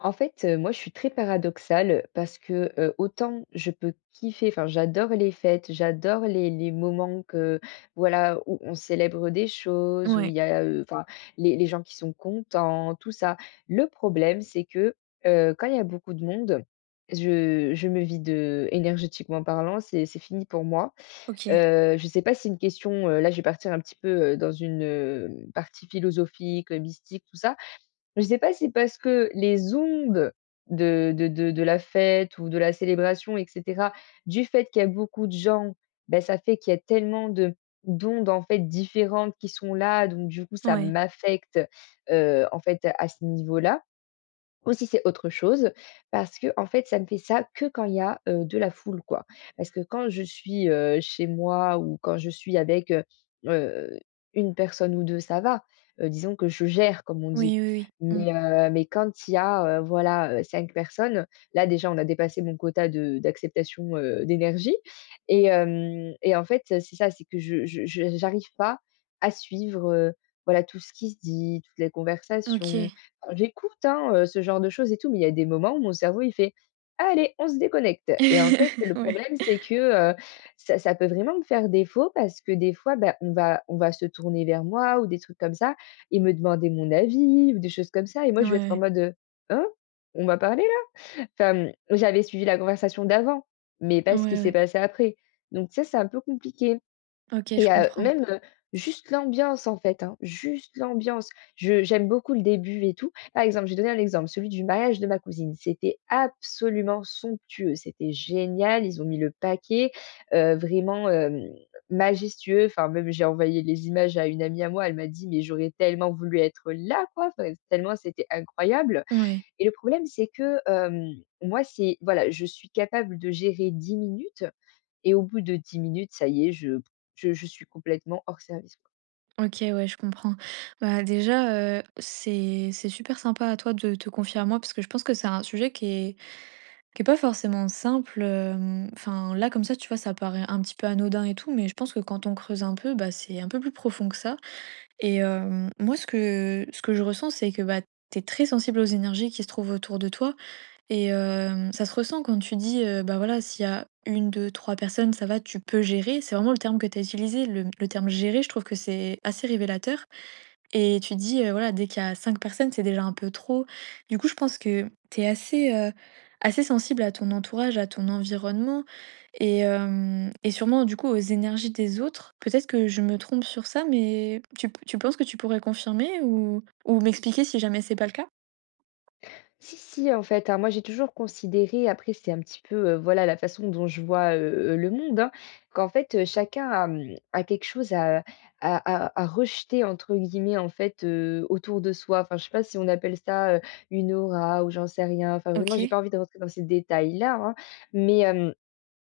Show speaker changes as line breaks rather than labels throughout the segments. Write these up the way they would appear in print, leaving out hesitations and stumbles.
En fait, moi, je suis très paradoxale parce que, autant je peux kiffer, enfin, j'adore les fêtes, j'adore les moments que voilà, où on célèbre des choses, où il
Ouais,
y a, enfin, les gens qui sont contents, tout ça. Le problème, c'est que, quand il y a beaucoup de monde, je me vide, énergétiquement parlant, c'est fini pour moi.
OK.
Je ne sais pas si c'est une question, là, je vais partir un petit peu, dans une, partie philosophique, mystique, tout ça. Je sais pas, si c'est parce que les ondes de la fête ou de la célébration et cetera, du fait qu'il y a beaucoup de gens, ben ça fait qu'il y a tellement de d'ondes, en fait, différentes qui sont là, donc du coup, ça
Ouais.
m'affecte, en fait, à ce niveau-là. Ou si c'est autre chose parce que en fait, ça ne fait ça que quand il y a, de la foule, quoi. Parce que quand je suis, chez moi ou quand je suis avec, heu, 1 personne ou 2, ça va. Disons que je gère, comme on dit.
Oui, oui, oui.
Mais quand il y a, voilà, 5 personnes, là, déjà, on a dépassé mon quota de d'acceptation, d'énergie et en fait, c'est ça, c'est que je j'arrive pas à suivre, voilà, tout ce qui se dit, toutes les
Mmh.
conversations.
OK.
J'écoute, hein, ce genre de choses et tout, mais il y a des moments où mon cerveau, il fait: «Allez, on se déconnecte» et en fait, le
Ouais.
problème, c'est que, ça peut vraiment me faire défaut parce que des fois, bah, on va se tourner vers moi ou des trucs comme ça et me demander mon avis ou des choses comme ça et moi,
Ouais,
je vais être en
ouais.
mode: «Hein? On va parler là?» Enfin, j'avais suivi la conversation d'avant, mais pas
Ouais,
ce qui s'est
ouais.
passé après donc ça, c'est un peu compliqué.
OK, je
Et
comprends.
même, juste l'ambiance en fait, hein, juste l'ambiance. Je j'aime beaucoup le début et tout. Par exemple, j'ai donné un exemple, celui du mariage de ma cousine. C'était absolument somptueux, c'était génial, ils ont mis le paquet, vraiment, majestueux. Enfin même j'ai envoyé les images à une amie à moi, elle m'a dit: «Mais j'aurais tellement voulu être là quoi», enfin tellement c'était incroyable
Ouais.
et le problème c'est que, moi c'est voilà, je suis capable de gérer 10 minutes et au bout de 10 minutes, ça y est, je suis complètement hors service, quoi.
OK, ouais, je comprends. Bah, déjà, c'est super sympa à toi de te confier à moi parce que je pense que c'est un sujet qui est pas forcément simple, enfin, là, comme ça, tu vois, ça paraît un petit peu anodin et tout, mais je pense que quand on creuse un peu, bah, c'est un peu plus profond que ça et moi, ce que je ressens, c'est que, bah, t'es très sensible aux énergies qui se trouvent autour de toi. Et ça se ressent quand tu dis, bah, voilà, s'il y a une deux trois personnes, ça va, tu peux gérer. C'est vraiment le terme que tu as utilisé, le terme «gérer», je trouve que c'est assez révélateur et tu dis, voilà, dès qu'il y a 5 personnes, c'est déjà un peu trop. Du coup, je pense que tu es assez, assez sensible à ton entourage, à ton environnement et hem et sûrement, du coup, aux énergies des autres. Peut-être que je me trompe sur ça, mais tu penses que tu pourrais confirmer ou m'expliquer si jamais c'est pas le cas?
Si, si, en fait, hein, moi, j'ai toujours considéré après c'est un petit peu, voilà, la façon dont je vois, le monde, hein, qu'en fait, chacun a quelque chose à «rejeter» entre guillemets, en fait, autour de soi. Enfin, je sais pas si on appelle ça, une aura ou j'en sais rien. Enfin, vraiment, j'ai
OK.
pas envie de rentrer dans ces détails-là, hein, mais hem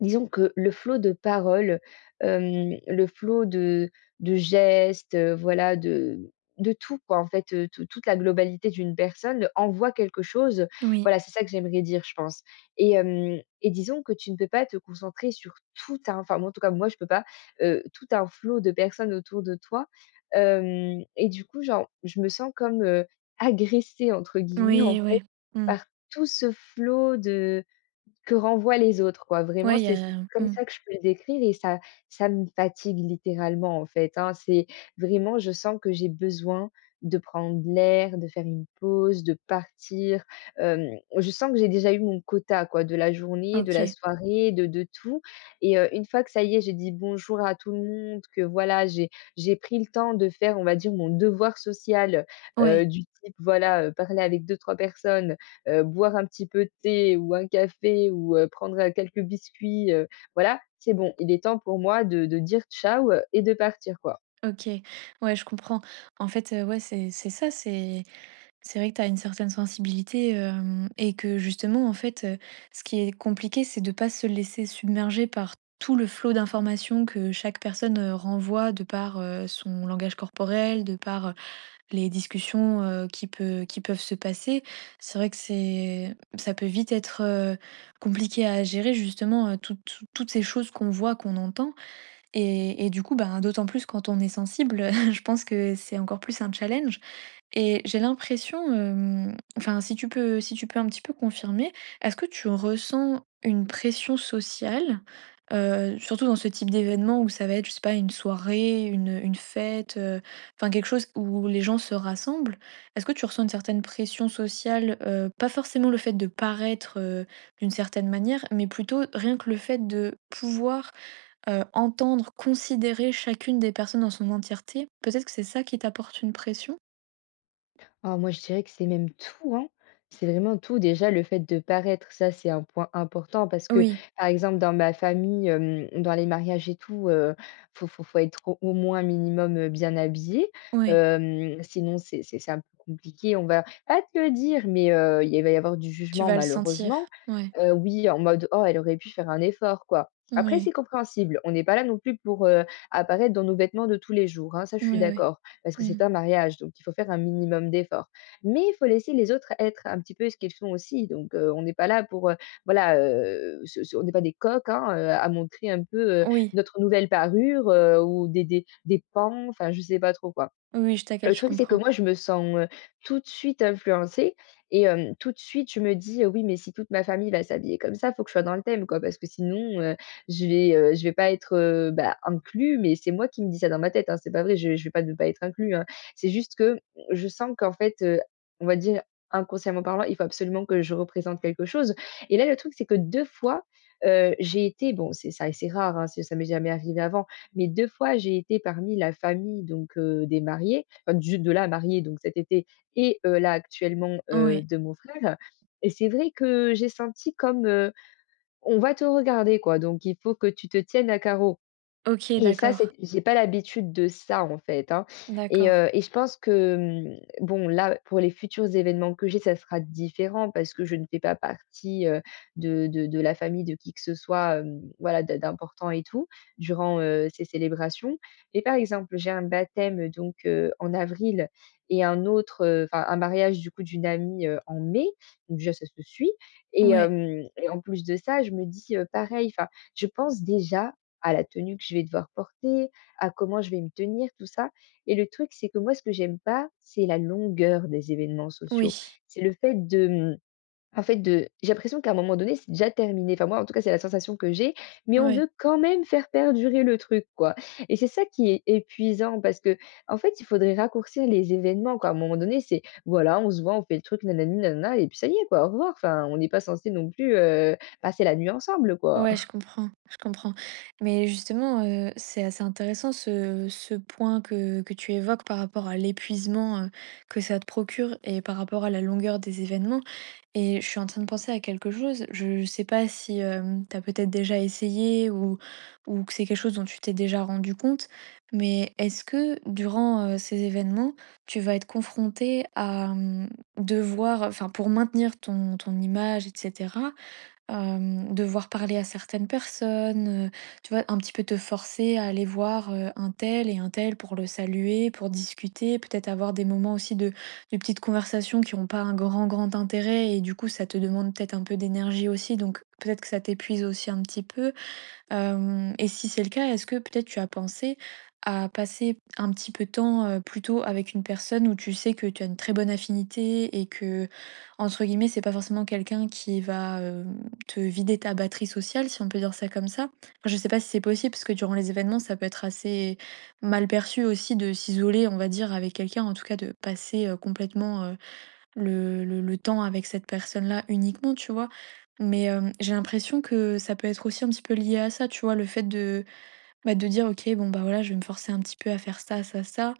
Disons que le flot de paroles, le flot de gestes, voilà, de tout quoi, en fait, toute la globalité d'une personne envoie quelque chose.
Oui,
Voilà, c'est ça que j'aimerais dire, je pense et disons que tu ne peux pas te concentrer sur tout un enfin, moi, en tout cas, moi, je peux pas, tout un flot de personnes autour de toi, hem et du coup, genre, je me sens comme, «agressée» entre guillemets, en
oui,
fait,
ouais. Mmh.
par tout ce flot de que renvoient les autres, quoi. Vraiment,
Ouais, il y
c'est
a
comme
mmh,
ça que je peux le décrire et ça me fatigue littéralement, en fait, hein. C'est vraiment, je sens que j'ai besoin de prendre l'air, de faire une pause, de partir. Hem, je sens que j'ai déjà eu mon quota, quoi, de la journée, de la
OK.
soirée, de tout et une fois que ça y est, j'ai dit bonjour à tout le monde, que voilà, j'ai pris le temps de faire, on va dire, mon devoir social,
Ouais,
du type, voilà, parler avec deux trois personnes, boire un petit peu de thé ou un café ou prendre, quelques biscuits, voilà, c'est bon. Il est temps pour moi de dire ciao, et de partir, quoi.
OK. Ouais, je comprends. En fait, ouais, c'est ça, c'est vrai que tu as une certaine sensibilité, hem et que justement, en fait, ce qui est compliqué, c'est de pas se laisser submerger par tout le flot d'informations que chaque personne, renvoie de par, son langage corporel, de par les discussions, qui peuvent se passer, c'est vrai que c'est ça peut vite être, compliqué à gérer justement, toutes ces choses qu'on voit, qu'on entend et du coup, ben, d'autant plus quand on est sensible, je pense que c'est encore plus un challenge. Et j'ai l'impression, enfin, si tu peux un petit peu confirmer, est-ce que tu ressens une pression sociale, surtout dans ce type d'événement où ça va être, je sais pas, une soirée, une fête, enfin quelque chose où les gens se rassemblent? Est-ce que tu ressens une certaine pression sociale, pas forcément le fait de paraître, d'une certaine manière, mais plutôt rien que le fait de pouvoir, entendre, considérer chacune des personnes dans son entièreté? Peut-être que c'est ça qui t'apporte une pression?
Ah moi, je dirais que c'est même tout, hein. C'est vraiment tout. Déjà, le fait de paraître, ça, c'est un point important parce que,
Oui.
par exemple, dans ma famille, dans les mariages et tout, faut être au moins minimum, bien habillé.
Ouais,
Sinon, c'est un peu compliqué. On va pas te le dire, mais il va y avoir du
tu
jugement
vas le sentir.
malheureusement.
Ouais,
Oui, en mode: «Oh, elle aurait pu faire un effort, quoi». Après, c'est
ouais,
compréhensible. On n'est pas là non plus pour, apparaître dans nos vêtements de tous les jours, hein, ça je
ouais,
suis
ouais.
d'accord. Parce que
Mmh.
c'est un mariage, donc il faut faire un minimum d'efforts. Mais il faut laisser les autres être un petit peu ce qu'ils sont aussi. Donc, on n'est pas là pour, voilà, se se on n'est pas des coqs, hein, à montrer un peu,
Oui,
notre nouvelle parure, ou des pans, enfin je sais pas trop quoi.
oui, je
Le
t'inquiète, je
truc, c'est que
comprends.
moi, je me sens, tout de suite influencée et tout de suite, je me dis: «Oui, mais si toute ma famille va s'habiller comme ça, faut que je sois dans le thème, quoi, parce que sinon, je vais pas être, bah, inclus». Mais c'est moi qui me dis ça dans ma tête, hein, c'est pas vrai, je vais pas ne pas être inclus, hein. C'est juste que je sens qu'en fait, on va dire inconsciemment parlant, il faut absolument que je représente quelque chose et là, le truc, c'est que 2 fois, j'ai été bon, c'est ça c'est rare, hein, c'est ça m'est jamais arrivé avant, mais 2 fois, j'ai été parmi la famille donc des mariés enfin du de là à donc cet été et là actuellement,
Ouais,
de mon frère et c'est vrai que j'ai senti comme, on va te regarder quoi, donc il faut que tu te tiennes à carreau.
OK,
Et ça, c'est
d'accord,
j'ai pas l'habitude de ça, en fait, hein et
d'accord.
heu et je pense que, bon, là, pour les futurs événements que j'ai, ça sera différent parce que je ne fais pas partie, de la famille de qui que ce soit, voilà, d'important et tout, durant, ces célébrations. Mais par exemple, j'ai un baptême, donc en avril et un autre, enfin, un mariage, du coup, d'une amie, en mai, donc déjà, ça se suit et
Ouais,
hem et en plus de ça, je me dis, pareil, enfin, je pense déjà à la tenue que je vais devoir porter, à comment je vais me tenir, tout ça. Et le truc, c'est que moi, ce que j'aime pas, c'est la longueur des événements sociaux.
oui,
C'est le fait de en fait, de j'ai l'impression qu'à un moment donné, c'est déjà terminé. Enfin, moi, en tout cas, c'est la sensation que j'ai, mais on veut
ouais,
quand même faire perdurer le truc, quoi. Et c'est ça qui est épuisant parce que en fait, il faudrait raccourcir les événements, quoi. À un moment donné, c'est voilà, on se voit, on fait le truc, nanani, nanana, et puis ça y est, quoi, au revoir. Enfin, on n'est pas censé non plus, passer la nuit ensemble, quoi.
ouais, je comprends, je comprends. Mais justement, c'est assez intéressant ce point que tu évoques par rapport à l'épuisement, que ça te procure et par rapport à la longueur des événements. Et je suis en train de penser à quelque chose. Je sais pas si tu peut-être déjà essayé ou que c'est quelque chose dont tu t'es déjà rendu compte, mais est-ce que durant ces événements, tu vas être confronté à devoir, enfin pour maintenir ton image, etc., devoir parler à certaines personnes, tu vois? Un petit peu te forcer à aller voir, un tel et un tel pour le saluer, pour discuter, peut-être avoir des moments aussi de petites conversations qui n'ont pas un grand, grand intérêt et du coup ça te demande peut-être un peu d'énergie aussi donc peut-être que ça t'épuise aussi un petit peu. Hem Et si c'est le cas, est-ce que peut-être tu as pensé à passer un petit peu de temps, plutôt avec une personne où tu sais que tu as une très bonne affinité et que entre guillemets «c'est pas forcément quelqu'un qui va, te vider ta batterie sociale», si on peut dire ça comme ça? Enfin, je sais pas si c'est possible parce que durant les événements, ça peut être assez mal perçu aussi de s'isoler, on va dire, avec quelqu'un, en tout cas de passer, complètement, le temps avec cette personne-là uniquement, tu vois? Mais, j'ai l'impression que ça peut être aussi un petit peu lié à ça, tu vois? Le fait de, bah, de dire: «OK, bon, bah, voilà, je vais me forcer un petit peu à faire ça, ça, ça».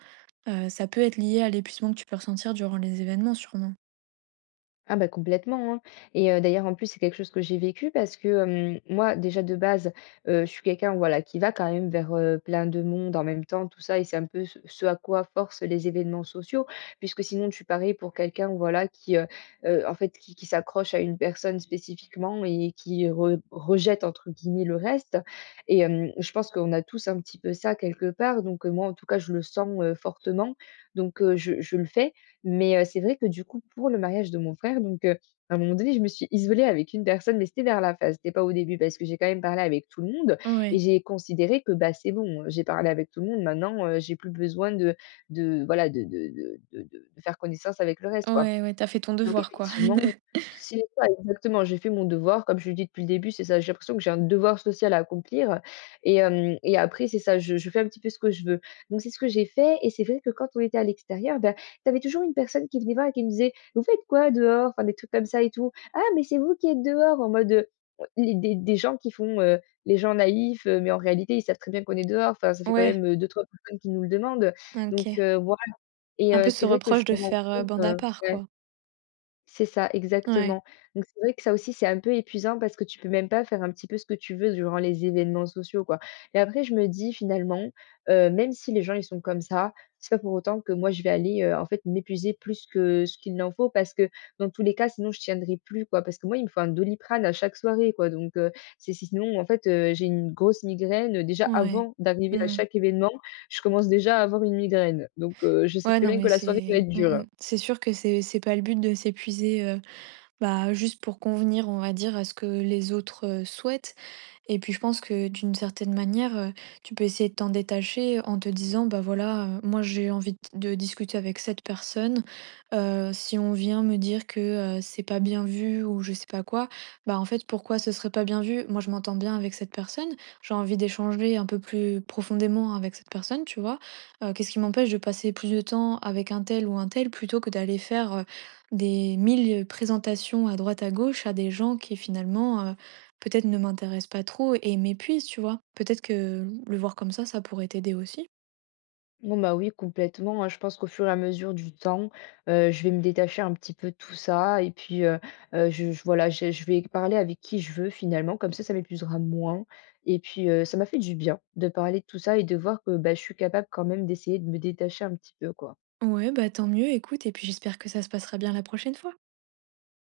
Ça peut être lié à l'épuisement que tu peux ressentir durant les événements sûrement?
Ah bah complètement, hein. Et d'ailleurs, en plus, c'est quelque chose que j'ai vécu parce que, moi, déjà de base, je suis quelqu'un, voilà, qui va quand même vers, plein de monde en même temps, tout ça et c'est un peu ce à quoi forcent les événements sociaux. Puisque sinon, tu parais pour quelqu'un, voilà, qui, en fait, qui s'accroche à une personne spécifiquement et qui re rejette, entre guillemets, «le reste» et je pense qu'on a tous un petit peu ça quelque part. Donc, moi, en tout cas, je le sens, fortement. Donc, je le fais mais c'est vrai que du coup, pour le mariage de mon frère, donc à un moment donné, je me suis isolée avec une personne, mais c'était vers la fin, c'était pas au début parce que j'ai quand même parlé avec tout le monde et
Ouais.
j'ai considéré que, bah, c'est bon, j'ai parlé avec tout le monde maintenant, j'ai plus besoin de voilà de faire connaissance avec le reste, quoi.
Ouais, ouais, t'as fait ton
Donc
devoir, quoi.
effectivement, c'est ça exactement, j'ai fait mon devoir, comme je le dis depuis le début, c'est ça, j'ai l'impression que j'ai un devoir social à accomplir et après c'est ça, je fais un petit peu ce que je veux. Donc c'est ce que j'ai fait et c'est vrai que quand on était à l'extérieur, ben tu avais toujours une personne qui venait voir et qui me disait: «Vous faites quoi dehors?» enfin des trucs comme ça et tout. «Ah mais c'est vous qui êtes dehors!» en mode, les des gens qui font, les gens naïfs, mais en réalité ils savent très bien qu'on est dehors, enfin ça fait quand
Ouais,
même, 2-3 personnes qui nous le demandent, donc
OK.
voilà et
Un peu ce
c'est vrai que je
reproche
me
de
rends
faire,
compte,
bande à part,
ouais.
quoi?
C'est ça,
Ouais.
exactement. Donc c'est vrai que ça aussi, c'est un peu épuisant parce que tu peux même pas faire un petit peu ce que tu veux durant les événements sociaux, quoi. Et après, je me dis finalement, même si les gens ils sont comme ça, c'est pas pour autant que moi je vais aller, en fait m'épuiser plus que ce qu'il n'en faut parce que dans tous les cas, sinon je tiendrai plus, quoi. Parce que moi, il me faut un Doliprane à chaque soirée, quoi. Donc, sinon en fait, j'ai une grosse migraine, déjà
Ouais.
avant d'arriver à
Mmh.
chaque événement, je commence déjà à avoir une migraine. Donc, je sais
Ouais,
très
non,
bien que
mais
la soirée va
c'est
être
mmh
dure.
mh. C'est sûr que c'est pas le but de s'épuiser, bah, juste pour convenir, on va dire, à ce que les autres, souhaitent. Et puis je pense que d'une certaine manière, tu peux essayer de t'en détacher en te disant: «Bah, voilà, moi j'ai envie d de discuter avec cette personne». Si on vient me dire que, c'est pas bien vu ou je sais pas quoi, bah, en fait, pourquoi ce serait pas bien vu? Moi, je m'entends bien avec cette personne, j'ai envie d'échanger un peu plus profondément avec cette personne, tu vois? Qu'est-ce qui m'empêche de passer plus de temps avec un tel ou un tel plutôt que d'aller faire, des 1000 présentations à droite à gauche à des gens qui finalement, peut-être ne m'intéresse pas trop et m'épuise, tu vois? Peut-être que le voir comme ça pourrait t'aider aussi.
Oh bah oui, complètement, hein. Je pense qu'au fur et à mesure du temps, je vais me détacher un petit peu de tout ça et puis, je voilà, je vais parler avec qui je veux finalement, comme ça m'épuisera moins et puis, ça m'a fait du bien de parler de tout ça et de voir que, bah, je suis capable quand même d'essayer de me détacher un petit peu, quoi.
Ouais, bah tant mieux, écoute, et puis j'espère que ça se passera bien la prochaine fois.